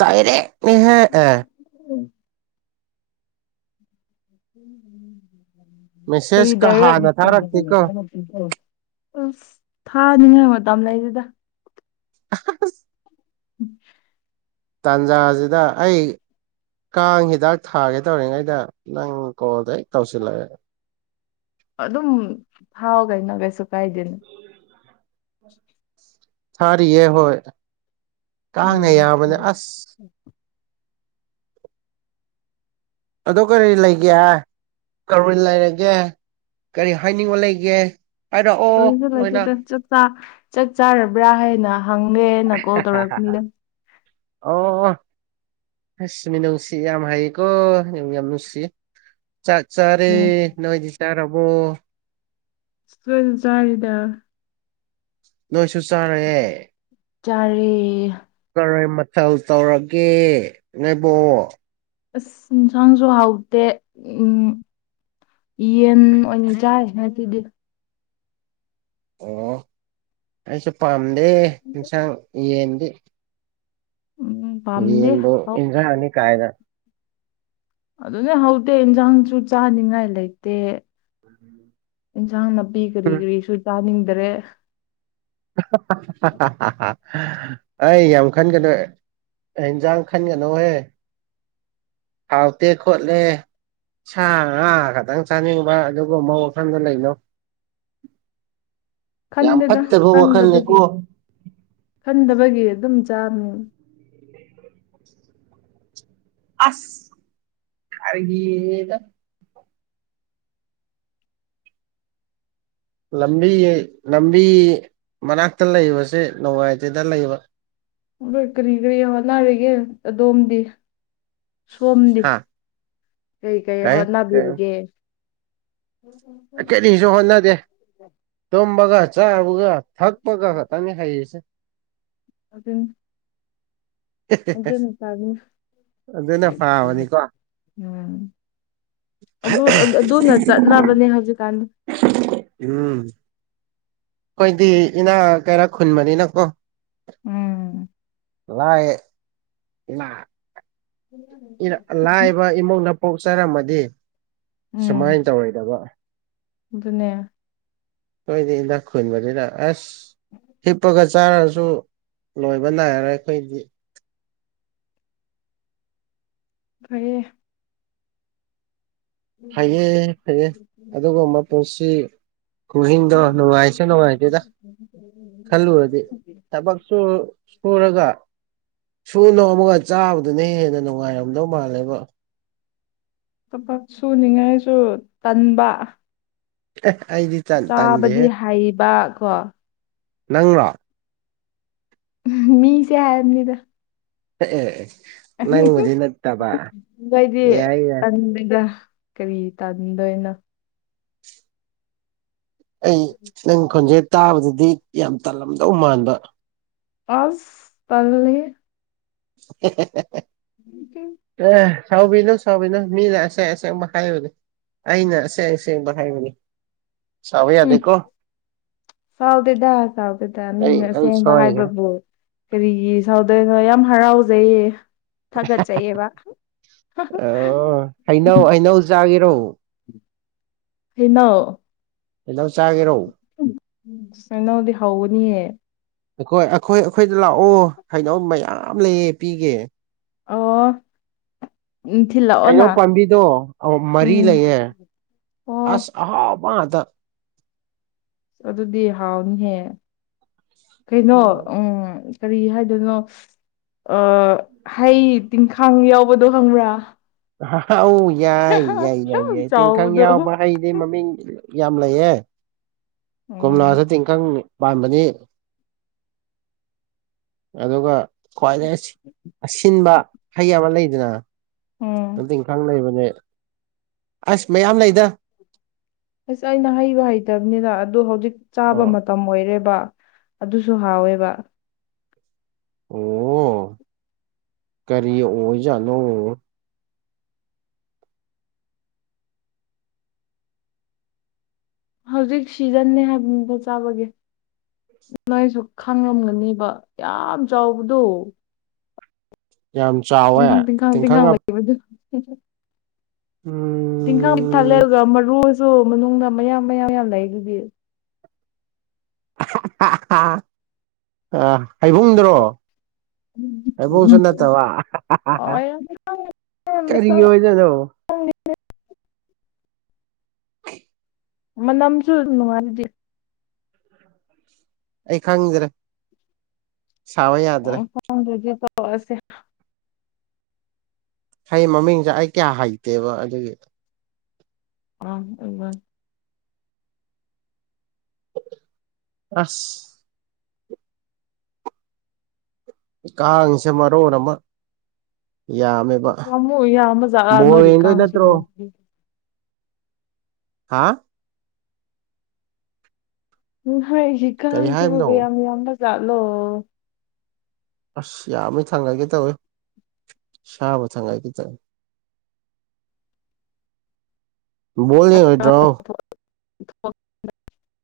ꯗꯥꯏꯔꯦꯛꯅꯤꯍꯦ ꯑꯦ ꯀꯔꯤ ꯃꯦꯁꯦꯁꯀ ꯗꯥꯏꯔꯦꯛ? ꯍꯥꯟꯅ ꯊꯥꯔꯛꯇꯦꯀꯣ [unintelligible] ꯑꯁ ꯊꯥꯅꯤꯉꯥꯏ ꯃꯇꯝ ꯂꯩꯇꯦꯗꯥ꯫ [unintelligible] [unintelligible] ꯇꯥꯟꯖꯥꯖꯤꯗ ꯑꯩ ꯀꯥꯡ ꯍꯤꯗꯥꯛ ꯊꯥꯒꯦ ꯇꯧꯔꯤꯉꯩꯗ ꯅꯪ ꯀꯣꯜꯗ ꯍꯦꯛ ꯇꯧꯁꯤꯜꯂꯛꯑꯦ꯫ ꯑꯗꯨꯝ ꯐꯥꯎ ꯀꯩꯅꯣ ꯀꯩꯁꯨ ꯀꯥꯏꯗꯦꯅ ꯊꯥꯔꯤꯌꯦꯦ ꯍꯣꯏ ꯀꯥꯡꯅ ꯑꯣ ꯌꯥꯕꯅꯦ ꯑꯁ ꯑ ꯀꯔꯤ ꯂꯩꯒꯦ ꯍꯥꯏ ꯀꯔ ꯂꯩꯔꯒꯦ ꯀꯔꯤ ꯍꯥꯏꯅꯤꯡꯕ ꯂꯩꯒꯦ ꯍꯥꯏꯔꯛꯑꯣ ꯀꯁꯨ ꯂꯣꯏꯅ ꯂꯩꯇꯦꯗ ꯆꯠ ꯆꯥꯔꯕ꯭ꯔꯥ ꯍꯥꯏꯅ ꯍꯪꯉꯦꯅ ꯀꯣꯜ ꯇꯧꯔꯛꯄꯅꯤꯗ ꯑꯣ ꯑꯣ ꯍꯁ ꯃꯤ ꯅꯨꯡꯁꯤ ꯌꯥꯝ ꯍꯥꯏꯌꯦꯀꯣ ꯅ ꯌꯥꯝ ꯅꯨꯡꯁꯤ ꯆꯥꯛ ꯆꯥꯔꯦ ꯎꯝ ꯅꯣꯏꯗꯤ ꯆꯥꯔꯕꯣ ꯁꯨꯁꯔꯦꯗꯥ ꯅꯣꯏꯁꯨ ꯆꯥꯔꯑꯦ ꯆꯔꯦ ꯀꯔꯥꯏ ꯃꯊꯜ ꯇꯧꯔꯒꯦ ꯅꯣꯏꯕꯣ ꯑꯁ ꯏꯟꯁꯥꯡꯁꯨ ꯍꯥꯎꯇꯦ ꯎꯝ ꯌꯦꯟ ꯑꯣꯏꯅ ꯆꯥꯔꯤ ꯉꯁꯤꯗꯤ ꯑꯣ ꯑꯩꯁꯨ ꯄꯥꯝꯗꯦ ꯌꯦꯟꯁꯥꯡ ꯌꯦꯟꯗꯤ ꯎꯝ ꯄꯥꯝꯗꯦ ꯌꯦꯟꯕꯨ ꯏꯟꯁꯥꯡꯅꯤ ꯀꯥꯏꯅ ꯑꯗꯨꯅꯦ ꯍꯧꯗꯦ ꯏꯟꯁꯥꯡꯁꯨ ꯆꯥꯅꯤꯡꯉꯥꯏ ꯂꯩꯇꯦ ꯎꯝ ꯏꯟꯁꯥꯡ ꯅꯥꯄꯤ ꯀꯔꯤ ꯀꯔꯤꯁꯨ ꯆꯥꯅꯤꯡꯗꯔꯦ ꯑꯩ ꯌꯥꯝ ꯈꯟꯒꯅꯨ ꯏꯟꯖꯥꯡ ꯈꯟꯒꯅꯣꯍꯦ ꯍꯥꯎꯇꯦ ꯈꯣꯠꯂꯦ ꯁꯥ ꯑꯥ ꯈꯤꯇꯪ ꯆꯥꯅꯤꯡꯕ ꯑꯗꯨꯒ ꯑꯃ ꯋꯥꯐꯝꯗ ꯂꯩꯅꯣ [unintelligible] ꯌꯥꯝ ꯈꯟꯗꯦꯅ ꯐꯠꯇꯕ ꯋꯥꯈꯜꯅꯤꯀꯣ ꯈꯟꯗꯕꯒꯤ ꯈꯟꯗꯕꯒꯤ ꯑꯗꯨꯝ ꯆꯥꯃꯤ ꯑꯁ ꯈꯔꯒꯤ ꯌꯦꯗ ꯂꯝꯕꯤ ꯂꯝꯕꯤ ꯃꯅꯥꯛꯇ ꯂꯩꯕꯁꯦ ꯅꯣꯡꯉꯥꯏꯇꯦꯗ ꯂꯩꯕ ꯍꯣꯏ ꯀꯔꯤ ꯀꯔꯤ ꯍꯣꯠꯅꯔꯤꯒꯦ ꯑꯗꯣꯝꯗꯤ ꯁꯣꯝꯗꯤ ꯍꯥ ꯀꯩ ꯀꯔꯤ ꯍꯣꯠꯅꯕꯤꯕꯒꯦ ꯎꯝ ꯎꯝ ꯀꯔꯤꯁꯨ ꯍꯣꯅ ꯗꯦ ꯇꯨꯝꯕꯒ ꯆꯥꯕꯒ ꯊꯛꯄꯒ ꯈꯛꯇꯪꯅꯤ ꯍꯩꯁꯦ ꯑꯗꯨꯅꯤ ꯑꯗꯨꯅꯄꯥ ꯑꯗꯨ ꯎꯝ ꯑꯗꯨꯅ ꯐꯥꯕꯅꯤꯀꯣ [unintelligible] ꯑꯗꯨ ꯑꯗꯨꯅ ꯆꯠꯅꯕꯅꯦ ꯍꯧꯖꯤꯛꯀꯥꯟ ꯎꯝ ꯑꯩꯈꯣꯏꯗꯤ ꯏꯅꯥ ꯀꯔꯥ ꯈꯨꯟꯕꯅꯤꯅꯀꯣ ꯎꯝ ꯂꯥꯏꯌꯦ ꯂ ꯂꯥꯏꯕ ꯏꯃꯨꯡꯅ ꯄꯣꯛꯆꯔꯝꯃꯗꯤ ꯁꯨꯃꯥꯏꯅ ꯎꯝ ꯇꯧꯔꯣꯏꯗꯕ ꯑꯗꯨꯅꯦ ꯍꯣꯏꯅꯤ ꯏꯅꯥꯛ ꯈꯨꯟꯕꯅꯤꯅ ꯑꯁ ꯍꯤꯞꯄꯒ ꯆꯥꯔꯁꯨ ꯂꯣꯏꯕ ꯅꯥꯏꯔꯔꯣꯏ ꯑꯩꯈꯣꯏꯗꯤ ꯐꯩꯌꯦ ꯐꯩꯌꯦ ꯐꯩꯌꯦ ꯑꯗꯨꯒꯨꯝꯕ ꯄꯨꯟꯁꯤ ꯃꯍꯤꯡꯗꯣ ꯅꯨꯡꯉꯥꯏꯁꯨ ꯅꯨꯡꯉꯥꯏꯇꯦꯗ ꯈꯜꯂꯨꯗꯤ ꯊꯕꯛꯁꯨ ꯁꯨꯔꯒ ꯁꯨ ꯅꯣꯝ ꯑꯃꯒ ꯆꯥꯕꯗꯨꯅ ꯍꯦꯟꯅ ꯅꯨꯡꯉꯥꯏꯔꯝꯗꯧ ꯃꯥꯜꯂꯦꯕ ꯊꯕꯛ ꯁꯨꯅꯤꯡꯉꯥꯏꯁꯨ ꯇꯟꯕ ꯑꯩꯗꯤ ꯆꯥꯕꯗꯤ ꯇꯟꯗꯦꯍꯦ ꯍꯩꯕ ꯀꯣ ꯅꯪꯔꯣ ꯃꯤꯁꯦ ꯍꯥꯏꯕꯅꯤꯗ ꯑꯦ ꯑꯦ ꯅꯪꯕꯨꯗꯤ ꯅꯠꯇꯕ ꯅꯣꯏꯗꯤ ꯌꯥꯏ ꯌꯥꯏ ꯇꯟꯗꯦꯗ ꯀꯔꯤ ꯇꯥꯅꯤꯡꯗꯣꯏꯅꯣ ꯑꯩ ꯅꯪ ꯈꯣꯟꯖꯦꯜ ꯇꯥꯕꯗꯗꯤ ꯌꯥꯝ ꯇꯜꯂꯝꯗꯧ ꯃꯥꯟꯕ ꯑꯁ ꯇꯜꯂꯤ ꯍꯦ [unintelligible] ꯎ ꯑꯦ ꯁꯕꯤꯅꯣ ꯁꯕꯤꯅꯣ ꯃꯤꯅ ꯑꯁꯦꯡ ꯑꯁꯦꯡ ꯍꯥꯏꯕꯅꯦ ꯑꯩꯅ ꯑꯁꯦꯡ ꯑ ꯁꯦꯡꯕ ꯍꯥꯏꯕꯅꯤ ꯁꯥꯎꯕ ꯎꯝ ꯌꯥꯗꯦꯀꯣ ꯆꯥꯎꯥꯎꯗꯦꯗ ꯁꯥꯎꯗꯦꯗ ꯑꯩ ꯃꯤꯅ ꯑꯩ ꯑꯁꯦꯡꯕ ꯁꯣꯏꯈ꯭ꯔꯦ ꯍꯥꯏꯕꯕꯨ ꯀꯔꯤꯒꯤ ꯁꯥꯎꯗ ꯌꯥꯝ ꯍꯔꯥꯎꯖꯩꯌꯦ ꯊꯥꯒꯠꯆꯩꯑꯕ ꯑꯣ ꯍꯩꯅꯧ ꯍꯩꯅꯧ ꯆꯥꯒꯦꯔꯣ ꯍꯩꯅ ꯑꯦꯗ ꯆꯥꯒꯤꯦꯔꯣ ꯅꯩꯅꯧꯗꯤ ꯍꯒꯅꯤꯍꯦ ꯑꯩꯈꯣꯏ ꯑꯩꯈꯣꯏ ꯑꯩꯈꯣꯏꯗ ꯂꯥꯛꯑꯣ ꯍꯥꯏꯩꯅꯧ ꯃꯌꯥꯝ ꯂꯩꯌꯦ ꯄꯤꯒꯦ ꯑꯣ [unintelligible] ꯍꯩꯅꯧ ꯄꯥꯝꯕꯤꯗꯣ ꯃꯔꯤ ꯎꯝ ꯂꯩꯌꯦꯦ ꯑꯣ ꯑꯁ ꯑꯍꯥꯎꯕ ꯑꯗ ꯑꯗꯨꯗꯤ ꯍꯥꯎꯅꯤꯍꯦ ꯀꯩꯅꯣ ꯎꯝ ꯀꯔꯤ ꯍꯥꯏꯗꯣꯏꯅꯣ ꯍꯩ ꯇꯤꯡꯈꯥꯡ ꯌꯥꯎꯕꯗꯣ ꯈꯪꯕ꯭ꯔꯥ ꯍꯧ ꯌꯥꯏ ꯌꯥꯏ ꯌꯥꯏ ꯌꯥꯝ ꯌꯥꯏ ꯇꯤꯡꯈꯪ ꯆꯥꯎꯕꯗꯣ ꯌꯥꯎꯕ꯭ꯔ ꯑꯩꯗꯤ ꯃꯃꯤꯡ ꯌꯥꯝ ꯂꯩꯌꯦ ꯎꯝ ꯀꯣꯝꯂꯁꯨꯗꯤ ꯏꯪꯈꯪ ꯄꯥꯟꯕꯅꯤ ꯑꯗꯨꯒ ꯈ꯭ꯋꯥꯏꯗꯩꯩ ꯑꯁꯤꯟꯕ ꯍꯩ ꯑꯃ ꯂꯩꯗꯅ ꯎꯝ ꯗꯤ ꯏꯈꯥꯡ ꯂꯩꯕꯅꯦ ꯑꯁ ꯃꯌꯥꯝ ꯂꯩꯗ ꯑꯁ ꯑꯩꯅ ꯍꯩꯕ ꯍꯩꯇꯕꯅꯤꯅ ꯑꯗꯨꯣ ꯍꯧꯖꯤꯛ ꯆꯥꯕ ꯑꯣ ꯃꯇꯝ ꯑꯣꯏꯔꯦꯕ ꯑꯗꯨꯁꯨ ꯍꯥꯎꯋꯦꯕ ꯑꯣ ꯀꯔꯤ ꯑꯣꯏꯖꯥꯠꯅꯣ ꯍꯧꯖꯤꯛ ꯁꯤꯖꯟꯅꯦ ꯍꯥꯏꯕꯗ ꯆꯥꯕꯒꯤ ꯅꯣꯏꯁꯨ ꯈꯥꯡꯂꯝꯝꯒꯅꯦꯕ ꯌꯥꯝ ꯆꯥꯎꯕꯗꯣ [unintelligible] ꯇꯤꯡꯈꯪ ꯑꯞ- [unintelligible] ꯎꯝ ꯇꯤꯡꯈꯪ ꯄꯤꯛ ꯊꯥꯂꯛꯑꯒ ꯃꯔꯨꯁꯨ ꯃꯅꯨꯡꯗ ꯃꯌꯥꯝ ꯃꯌꯥꯝ ꯌꯥꯝ ꯂꯩ ꯑꯗꯨꯗꯤ ꯍꯥ ꯍꯥ ꯍꯩꯕꯨꯡꯗ꯭ꯔꯣ ꯍꯥꯏꯕꯨꯡꯁꯨ ꯅꯠꯇꯕ ꯍꯥꯎꯋꯦ ꯌꯥꯝ ꯀꯔꯤ ꯃꯁꯛ ꯑꯣꯏꯗꯅꯣ [unintelligible] ꯃꯅꯝꯁꯨ ꯅꯨꯡꯉꯥꯏꯗꯤ ꯑꯩ ꯈꯪꯗ꯭ꯔꯦ ꯁꯥꯕ ꯌꯥꯗ꯭ꯔꯦ ꯍꯗꯖꯤ ꯇꯁꯦ ꯍꯩ ꯃꯃꯤꯡꯁꯦ ꯑꯩ ꯀꯌꯥ ꯍꯩꯇꯦꯕ ꯑꯗꯨꯒꯤ [unintelligible] ꯑꯁ ꯀꯥꯡꯁꯦ ꯃꯔꯣꯟ ꯑꯃ ꯌꯥ ꯌꯥꯝꯃꯨ ꯌꯥꯝꯃ ꯆꯂꯥ ꯅꯣꯔꯤ ꯅꯠꯇ꯭ꯔꯣ ꯀꯥꯡꯁꯤꯗꯣ ꯍꯥ ꯀꯔꯤ ꯍꯥꯏꯕꯅꯣ ꯍꯀꯁꯤꯕꯨꯕꯕ ꯌꯥꯝꯃꯤ ꯑꯅ ꯆꯂꯣ ꯑꯁ ꯌꯥꯝꯃꯤ ꯊꯪꯅꯥꯏꯒꯦ ꯇꯧꯏ ꯁꯥꯥꯕꯨ ꯊꯪꯅꯥꯏꯒꯦ ꯇꯧꯋꯤ ꯕꯣꯜꯅꯤ ꯍꯣꯏꯗ꯭ꯔꯣ [unintelligible]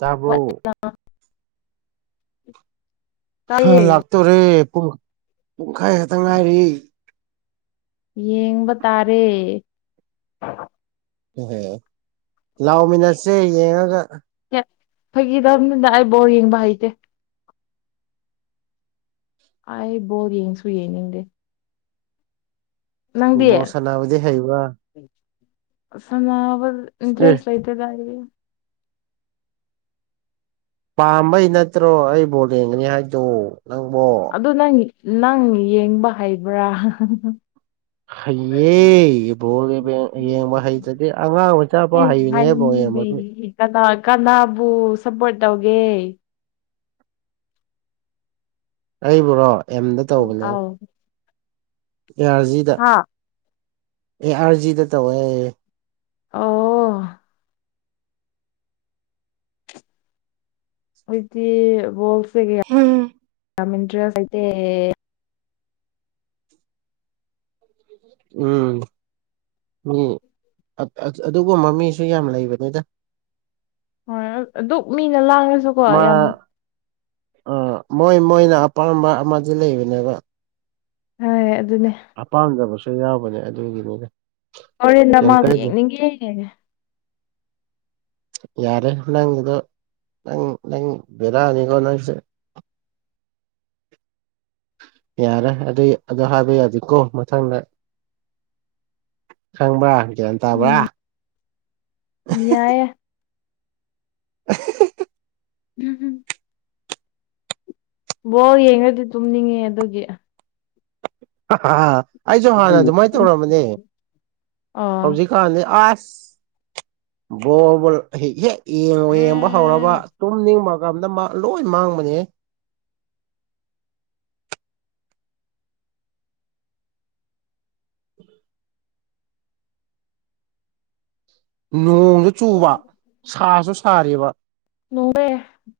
ꯇꯥꯕ꯭ꯔꯣ [unintelligible] ꯂꯥꯛꯇꯣꯔꯦ ꯄꯨꯡ ꯄꯨꯡꯈꯥꯏ ꯈꯛꯇ ꯉꯥꯏꯔꯤ ꯌꯦꯡꯕ ꯇꯥꯔꯦ ꯍꯣꯏ ꯂꯥꯎꯃꯤꯟꯅꯠꯁꯦ ꯌꯦꯡꯉꯒ ꯐꯈꯤꯗꯕꯅꯤꯅ ꯑꯩ ꯕꯣꯔ ꯌꯦꯡꯕ ꯍꯩꯇꯦ ꯑꯩ ꯕꯣ ꯌꯦꯡꯁꯨ ꯌꯦꯡꯅꯤꯡꯗꯦ ꯅꯪꯗꯤ ꯕꯣꯜ ꯁꯥꯟꯅꯕꯗꯤ ꯍꯩꯕ꯭ꯔꯥ ꯁꯥꯅꯕ ꯑꯦ ꯗꯔ꯭ꯦꯁ ꯂꯩ ꯀꯗꯥꯏꯗꯒꯤ ꯄꯥꯝꯕꯩ ꯅꯠꯇ꯭ꯔꯣ ꯑꯩ ꯕꯣꯜ ꯌꯦꯡꯒꯅꯤ ꯍꯥꯏꯗꯣ ꯅꯪꯕꯣ ꯑꯗꯨ ꯅꯪ ꯅꯪ ꯌꯦꯡꯕ ꯍꯩꯕ꯭ꯔꯥ [unintelligible] ꯍꯩꯌꯦ ꯕꯣꯜ ꯌꯦꯡꯕ ꯌꯦꯡꯕ ꯍꯩꯇ꯭ꯔꯗꯤ ꯑꯉꯥꯡ ꯃꯆꯥꯐꯥꯎ ꯍꯩꯕꯅꯦꯍꯦ ꯕꯣꯜ ꯌꯦꯡꯕꯗꯤ ꯀꯅꯥ ꯀꯅꯥꯕꯨ ꯁꯞꯄꯣꯔꯠ ꯇꯧꯒꯦ ꯑꯩꯕꯨꯔꯣ ꯑꯦꯝꯗ ꯇꯧꯕꯅꯦ ꯑꯥꯎ ꯑꯦ ꯑꯥꯔꯖꯤꯗ ꯍꯥ ꯑꯦ ꯑꯥꯔꯖꯤꯗ ꯇꯧꯋꯦ ꯑꯣ [unintelligible] ꯎꯝ ꯃꯤ ꯑꯗꯨꯒꯨꯝꯕ ꯃꯤꯁꯨ ꯌꯥꯝ ꯂꯩꯕꯅꯤꯗ ꯑꯗꯨꯛ ꯃꯤꯅ ꯂꯥꯡꯉꯁꯨ ꯃꯥ ꯃꯣꯏ ꯃꯣꯏꯅ ꯑꯄꯥꯝꯕ ꯑꯃꯗꯤ ꯂꯩꯕꯅꯦꯕ ꯍꯣꯏ ꯑꯗꯨꯅꯦ ꯑꯄꯥꯝꯗꯕꯁꯨ ꯌꯥꯎꯕꯅꯦ ꯑꯗꯨꯒꯤ ꯑꯣꯔꯦꯟꯗ ꯃꯥꯕꯨ ꯌꯦꯡꯅꯤꯡꯉꯦ ꯌꯥꯔꯦ ꯅꯪꯒꯤꯗꯣ ꯅꯪ ꯅꯪ ꯕꯦꯔꯥꯅꯤꯒꯣ ꯅꯪꯁꯦ ꯌꯥꯔꯦ ꯑꯗꯨꯏ ꯑꯗꯨ ꯍꯥꯏꯕ ꯌꯥꯗꯦꯀꯣ ꯃꯊꯪꯗ ꯈꯪꯕ꯭ꯔ ꯒꯌ꯭ꯥꯟ ꯇꯥꯕ꯭ꯔ ꯎꯝ ꯌꯥꯏꯌꯦ [unintelligible] ꯎꯝ ꯕꯣꯜ ꯌꯦꯡꯔꯗꯤ ꯇꯨꯝꯅꯤꯡꯉꯦ ꯑꯗꯨꯒꯤ ꯑꯩꯁꯨ ꯍꯥꯟꯅ ꯑꯗꯨꯃꯥꯏꯅ ꯇꯧꯔꯝꯕꯅꯦ ꯑꯥ ꯍꯧꯖꯤꯛꯀꯥꯟꯗꯤ ꯑꯁ [inaudible] ꯕꯣꯜꯕꯨ ꯍꯦꯛ ꯌꯦꯡꯕꯨ ꯌꯦꯡꯕ ꯍꯧꯔꯕ ꯇꯨꯝꯅꯤꯡꯕꯒ ꯂꯣꯏ ꯃꯥꯡꯕꯅꯦ ꯅꯣꯡꯁꯨ ꯆꯨꯕ ꯁꯥꯁꯨ ꯁꯥꯔꯤꯕ [unintelligible]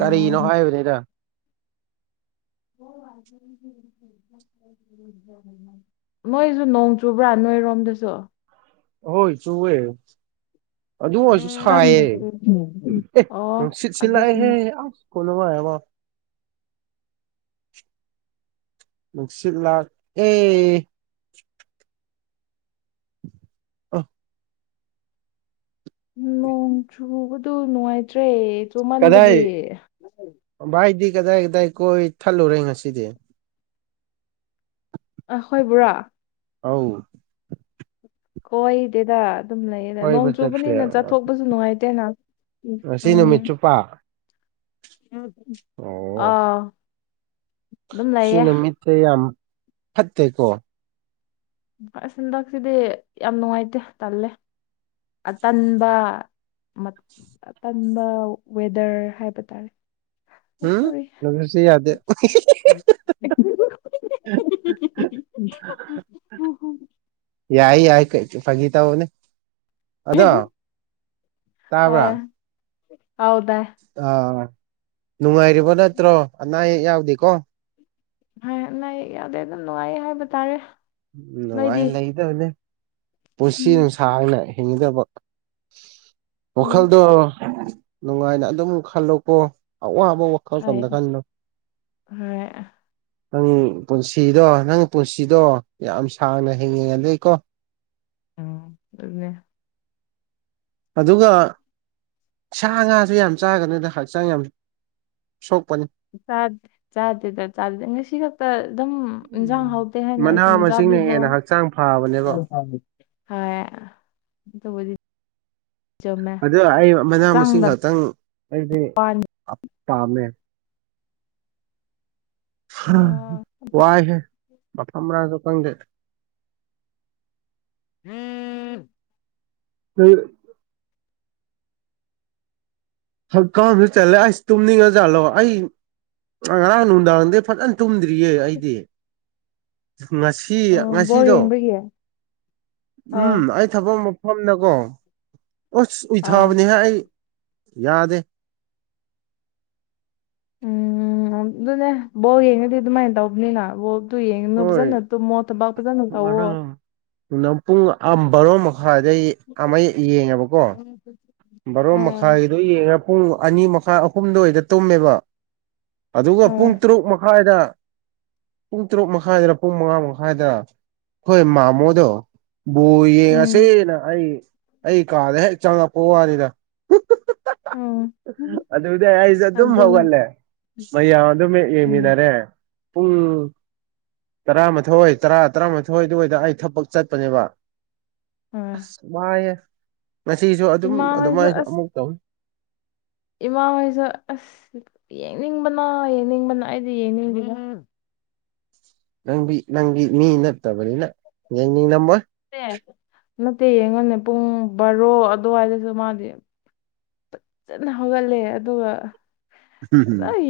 ꯀꯔꯤꯅꯣ ꯅꯣꯡ ꯍꯥꯏꯕꯅꯤꯗ [inaudible] ꯅꯣꯏꯁꯨ ꯅꯣꯡ ꯆꯨꯕ꯭ꯔꯥ ꯅꯣꯏꯔꯣꯝꯗꯁꯨ ꯍꯣꯏ ꯆꯨꯋꯦ ꯑꯗꯨ ꯑꯣꯏꯔꯁꯨ ꯁꯥꯏꯌꯦ ꯑꯦ ꯑꯣ ꯅꯨꯡꯁꯤꯠ ꯁꯤꯠꯂꯛꯑꯦꯍꯦ ꯑꯗꯨꯁꯨꯅꯦ ꯑꯁ ꯈꯨꯅꯨꯉꯥꯏ ꯑꯃ ꯅꯨꯡꯁꯤꯠ ꯂꯥꯛꯑꯦ ꯑ ꯅꯣꯡ ꯆꯨꯕꯗꯨ ꯅꯨꯡꯉꯥꯏꯇ꯭ꯔꯦ ꯀꯗꯥꯏ ꯆꯨꯃꯟꯕꯒꯤ ꯚꯥꯏꯗꯤ ꯀꯗꯥꯏ ꯀꯗꯥꯏ ꯀꯣꯏꯊꯠꯂꯨꯔꯦ ꯉꯁꯤꯗꯤ ꯑꯥꯍꯣꯏꯕꯨꯔꯥ ꯑꯥꯎ ꯀꯣꯏꯗꯦꯗ ꯑꯗꯨꯝ ꯂꯩꯌꯦꯗ ꯅꯣꯡ ꯀꯣꯏꯕ ꯆꯠꯇꯦ ꯆꯨꯕꯅꯤꯅ ꯆꯠꯊꯣꯛꯄꯁꯨ ꯅꯨꯡꯉꯥꯏꯇꯦꯅ ꯉꯁꯤ ꯎꯝ ꯅꯨꯃꯤꯠ ꯆꯨꯞꯄ ꯎꯝ ꯑꯣ ꯑꯥ ꯑꯗꯨꯝ ꯁꯤ ꯂꯩꯌꯦ ꯅꯨꯃꯤꯠꯁꯦ ꯌꯥꯝ ꯐꯠꯇꯦꯀꯣ ꯑꯁ ꯍꯟꯗꯛꯁꯤꯗꯤ ꯌꯥꯝ ꯅꯨꯡꯉꯥꯏꯇꯦ ꯇꯜꯂꯦ ꯑꯇꯟꯕ ꯑꯇꯟꯕ ꯋꯦꯗꯔ ꯍꯥꯏꯕ ꯇꯥꯔꯦ ꯁꯣꯔꯤ ꯁꯤ ꯌꯥꯗꯦ ꯌꯥꯏ ꯌꯥꯏ ꯐꯥꯒꯤ ꯇꯧꯕꯅꯦ ꯑꯗꯣ ꯇꯥꯕ꯭ꯔꯥ ꯑꯧ ꯇꯥꯏꯌꯦ ꯑꯥ ꯅꯨꯡꯉꯥꯏꯔꯤꯕ ꯅꯠꯇ꯭ꯔꯣ ꯑꯅꯥ ꯑꯌꯦꯛ ꯌꯥꯎꯗꯦꯀꯣ ꯑꯅꯥ ꯑꯌꯦꯛ ꯌꯥꯎꯗꯦ ꯑꯗꯨꯝ ꯅꯨꯡꯉꯥꯏꯌꯦ ꯍꯥꯏꯕꯇꯥꯔꯦ꯫ ꯎꯝ ꯅꯨꯡꯉꯥꯏ ꯂꯩꯗꯕꯅꯦ ꯄꯨꯟꯁꯤ ꯎꯝ ꯅꯨꯡ ꯁꯥꯡꯅ ꯍꯤꯡꯒꯗꯕ꯫ ꯎꯝ ꯋꯥꯈꯜꯗꯣ ꯅꯨꯡꯉꯥꯏꯅ ꯑꯗꯨꯝ ꯈꯜꯂꯣꯀꯣ ꯑꯋꯥꯕ ꯈꯣꯏꯁꯣꯝꯗ ꯍꯣꯏ ꯈꯥꯜꯂꯨꯅꯨ꯫ ꯍꯣꯏ ꯅꯪ ꯄꯨꯟꯁꯤꯗꯣ ꯅꯪ ꯄꯨꯟꯁꯤꯗꯣ ꯌꯥꯝ ꯁꯥꯡꯅ ꯍꯦꯡꯅꯤꯡꯉꯗꯤꯀꯣ꯫ ꯑꯣ ꯑꯗꯨꯅꯦ꯫ ꯑꯗꯨꯒ ꯁꯥ ꯉꯥꯥꯖꯨ ꯌꯥꯝ ꯆꯥꯒꯅꯨꯗ ꯍꯛꯆꯥꯡ ꯌꯥꯝ ꯁꯣꯛꯄꯅꯤ꯫ ꯆꯥꯠ ꯆꯥꯗꯦꯗ ꯆꯥꯖꯦ ꯉꯁꯤꯈꯛ ꯇ ꯗꯨꯝ ꯏꯟꯖꯥꯡ ꯎꯝ ꯍꯥꯎꯇꯦ ꯍꯥꯏꯅ ꯑꯁꯨꯝ ꯃꯅꯥ ꯃꯁꯤꯡꯅ ꯆꯥꯕꯤꯕ ꯍꯦꯟꯅ ꯋꯥꯅꯤ ꯍꯛꯆꯥꯡ ꯐꯕꯅꯦꯕ [unintelligible] ꯍꯣꯏ ꯑꯗꯨꯕꯨꯗꯤ꯫ ꯆꯨꯝꯃꯦ ꯑꯗꯣ ꯑꯩ ꯃꯅꯥ ꯃꯁꯤꯡ ꯆꯪꯗꯕ ꯈꯛꯇꯪ ꯑꯩꯗꯤ ꯋꯥꯅꯤ [unintelligible] ꯄꯥꯝꯃꯦ꯫ ꯍꯥ ꯑꯣ ꯋꯥꯥꯏꯍꯦ ꯃꯐꯝꯃꯔꯥꯡꯖꯨ ꯈꯪꯗꯦ꯫ [unintelligible] ꯂꯩꯔ꯫ ꯍꯛꯀꯥꯝꯖꯨ ꯆꯠꯂꯦ ꯑꯩꯁ ꯇꯨꯝꯅꯤꯡꯉꯖꯥꯠꯂꯣ ꯑꯩ ꯉꯔꯥꯡ ꯅꯨꯡꯗꯥꯡꯗꯤ ꯐꯖꯅ ꯇꯨꯝꯗꯔꯤ꯫ ꯗꯤꯌꯦ ꯑꯩꯗꯤ꯫ ꯉꯁꯤ ꯑꯣ ꯕꯣꯜ ꯉꯁꯤꯗꯣ ꯌꯦꯡꯕꯒꯤ ꯎꯝ ꯑꯥ ꯑꯩ꯫ ꯊꯕꯛ ꯃꯐꯝꯗꯀꯣ ꯑꯁ ꯑꯥ ꯎꯏꯊꯕꯅꯦꯍꯦ ꯑꯩ ꯌꯥꯗꯦ꯫ ꯎꯝ ꯑꯗꯨꯅꯦ ꯕꯣꯜ ꯌꯦꯡꯉꯗꯤ ꯑꯗꯨꯃꯥꯏ ꯇꯧꯕꯅꯤꯅ ꯕꯣꯜ ꯑꯗꯨ ꯌꯦꯡꯒꯅꯨ ꯍꯣꯏ ꯐꯖꯅ ꯇꯨꯝꯃꯣ ꯊꯕꯛ ꯐꯖꯅ ꯇꯧꯋꯣ꯫ ꯉꯔꯥꯡ ꯅꯨꯡꯗꯥꯡ ꯄꯨꯡ ꯑꯝ ꯕꯥꯔꯣ ꯃꯈꯥꯏꯗꯩ ꯑꯃ ꯌꯦꯡꯉꯦꯕꯀꯣ꯫ ꯕꯥꯔꯣ ꯎꯝ ꯃꯈꯥꯏꯒꯤꯗꯣ ꯌꯦꯡꯉꯦ ꯄꯨꯡ ꯑꯅꯤ ꯃꯈꯥꯏ ꯑꯍꯨꯝ ꯗꯨꯋꯥꯏꯗ ꯇꯨꯝꯃꯦꯕ꯫ ꯑꯗꯨꯒ ꯄꯨꯡ ꯍꯣꯏ ꯇꯔꯨꯛ ꯃꯈꯥꯏꯗ ꯄꯨꯡ ꯇꯔꯨꯛ ꯃꯈꯥꯏꯗꯔ ꯄꯨꯡ ꯃꯉꯥ ꯃꯈꯥꯏꯗꯔ ꯑꯩꯈꯣꯏ ꯃꯥꯃꯣꯗꯣ꯫ ꯕꯣꯜ ꯎꯝ ꯌꯦꯡꯉꯁꯦꯅ ꯑꯩ ꯑꯩ ꯀꯥꯗ ꯍꯦꯛ ꯆꯪꯉꯛꯄ ꯋꯥꯅꯤꯗ꯫ ꯎꯝ꯫ ꯑꯗꯨꯗꯩ ꯑꯩꯖꯨ ꯑꯗꯨꯝ ꯑꯗꯨꯅꯤ ꯍꯧꯒꯠꯂꯦ ꯃꯌꯥꯝ ꯑꯗꯨꯝ ꯎꯝ ꯌꯦꯡꯃꯤꯟꯅꯔꯦ꯫ ꯄꯨꯡ꯫ ꯇꯔꯥꯃꯥꯊꯣꯏ ꯇꯔꯥ ꯇꯔꯥꯃꯥꯊꯣꯏꯗꯨꯋꯥꯏꯗ ꯑꯩ ꯊꯕꯛ ꯆꯠꯄꯅꯦꯕ꯫ ꯍꯣꯏ ꯑꯁ ꯋꯥꯏꯌꯦ ꯉꯁꯤꯁꯨ ꯑꯗꯨꯝ ꯏꯃꯥ ꯍꯣꯏꯁꯨ ꯑꯗꯨꯃꯥꯏꯅꯁꯨ ꯑꯁ ꯑꯃꯨꯛ ꯇꯧꯏ꯫ ꯏꯃꯥ ꯍꯣꯏꯁꯨ ꯑꯁ ꯌꯦꯡꯅꯤꯡꯕꯅ ꯌꯦꯡꯅꯤꯡꯕꯅ ꯑꯩꯗꯤ ꯌꯦꯡꯅꯤꯡꯗꯦꯗ꯫ ꯅꯪꯗꯤ ꯅꯪꯗꯤ ꯃꯤ ꯅꯠꯇꯕꯅꯤꯅ ꯌꯦꯡꯅꯤꯡꯂꯝꯃꯣꯏ꯫ ꯇꯦ ꯅꯠꯇꯦ ꯌꯦꯡꯉꯣꯅꯦ ꯄꯨꯡ ꯕꯥꯔꯣ ꯑꯗꯨꯋꯥꯏꯗꯖꯨ ꯃꯥꯗꯤ꯫ ꯐꯖꯅ ꯍꯧꯍꯜꯂꯦ ꯑꯗꯨꯒ [unintelligible] ꯐꯖꯅ